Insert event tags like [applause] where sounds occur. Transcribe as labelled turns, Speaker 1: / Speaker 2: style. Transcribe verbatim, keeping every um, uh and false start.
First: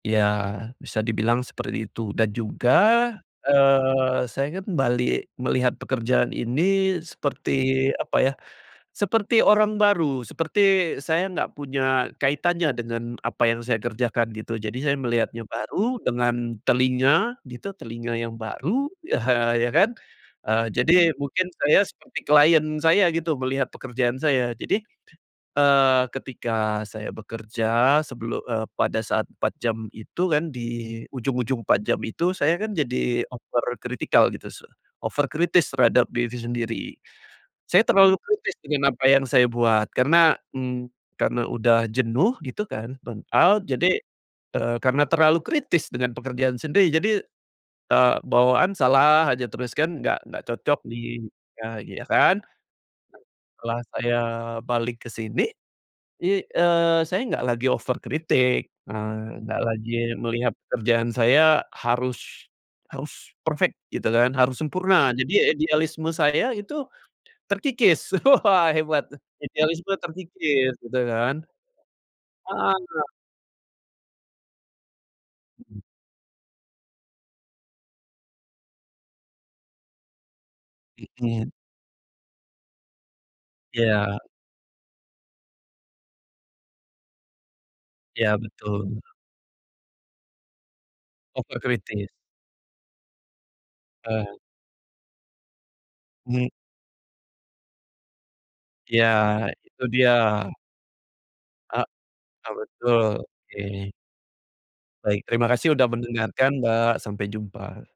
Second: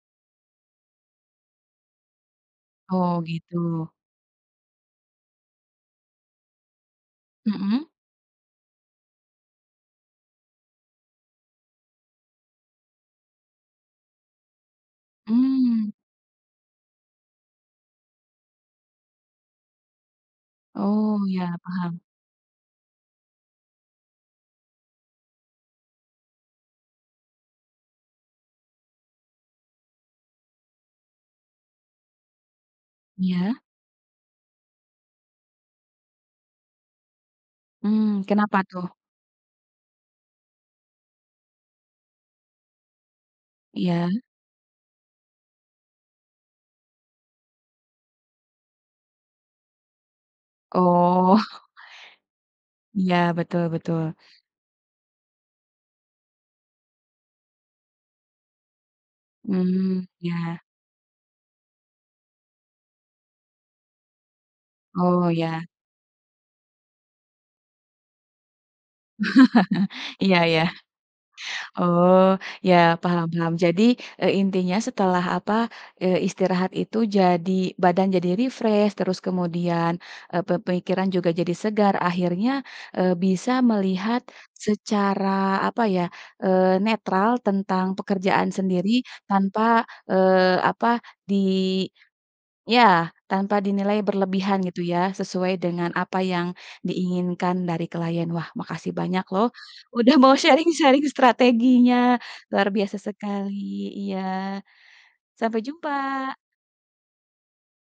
Speaker 1: Iya, bisa dibilang seperti itu. Dan juga,
Speaker 2: Oh gitu.
Speaker 1: eee, saya kan balik melihat pekerjaan ini seperti,
Speaker 2: Hmm.
Speaker 1: apa ya, seperti orang baru, seperti saya nggak punya kaitannya dengan apa yang saya kerjakan gitu. Jadi saya melihatnya
Speaker 2: Mmm.
Speaker 1: baru, dengan telinga, gitu, telinga yang baru ya ya kan. Eee, jadi,
Speaker 2: Oh,
Speaker 1: mungkin
Speaker 2: iya,
Speaker 1: saya
Speaker 2: paham.
Speaker 1: seperti client saya gitu, melihat pekerjaan saya. Jadi, eee, ketika saya bekerja sebelu eee, pada saat empat jam itu kan, di ujung-ujung empat jam itu, saya kan jadi
Speaker 2: Iya.
Speaker 1: over critical gitu su over kritis terhadap diri sendiri. Saya terlalu
Speaker 2: Mmm,
Speaker 1: kritis
Speaker 2: kenapa tuh?
Speaker 1: dengan apa yang saya buat, karena, mmm, karena udah jenuh gitu kan, burnout, jadi,
Speaker 2: Iya.
Speaker 1: eee, karena terlalu kritis dengan pekerjaan sendiri. Jadi, eee, bawaan salah aja terus kan, nggak nggak cocok di
Speaker 2: Oh.
Speaker 1: nah, iya kan.
Speaker 2: Iya, betul
Speaker 1: Setelah
Speaker 2: betul.
Speaker 1: saya balik ke sini, i eee, saya nggak lagi over kritik, eee, nggak lagi
Speaker 2: Mmm,
Speaker 1: melihat
Speaker 2: iya.
Speaker 1: pekerjaan saya harus harus perfect gitu kan, harus sempurna.
Speaker 2: Oh
Speaker 1: Jadi ya
Speaker 2: iya.
Speaker 1: idealisme saya itu terkikis, wah, hebat,
Speaker 2: [chuckles]
Speaker 1: idealisme
Speaker 2: Iya iya.
Speaker 1: terkikis, gitu kan.
Speaker 2: Oh, iya,
Speaker 1: Heeh.
Speaker 2: paham paham. Jadi, e intinya setelah apa,
Speaker 1: Hmm.
Speaker 2: eee, istirahat itu jadi badan jadi refresh, terus kemudian, e pe pemikiran juga
Speaker 1: [unintelligible]
Speaker 2: jadi segar. Akhirnya, eee, bisa melihat
Speaker 1: Iya.
Speaker 2: secara, apa ya, eee, netral tentang
Speaker 1: Iya,
Speaker 2: pekerjaan sendiri
Speaker 1: betul.
Speaker 2: tanpa, eee, apa, di
Speaker 1: Over kritis.
Speaker 2: iya, tanpa dinilai
Speaker 1: Ah, hah
Speaker 2: berlebihan gitu ya, sesuai dengan apa yang
Speaker 1: Mmm.
Speaker 2: diinginkan dari klien. Wah, makasih
Speaker 1: Iya,
Speaker 2: banyak loh,
Speaker 1: itu dia.
Speaker 2: udah mau sharing-sharing
Speaker 1: Heeh,
Speaker 2: strateginya, luar biasa
Speaker 1: betul,
Speaker 2: sekali.
Speaker 1: oke.
Speaker 2: Iya,
Speaker 1: Baik, terima
Speaker 2: sampai
Speaker 1: kasih udah
Speaker 2: jumpa!
Speaker 1: mendengarkan Mbak, sampai jumpa.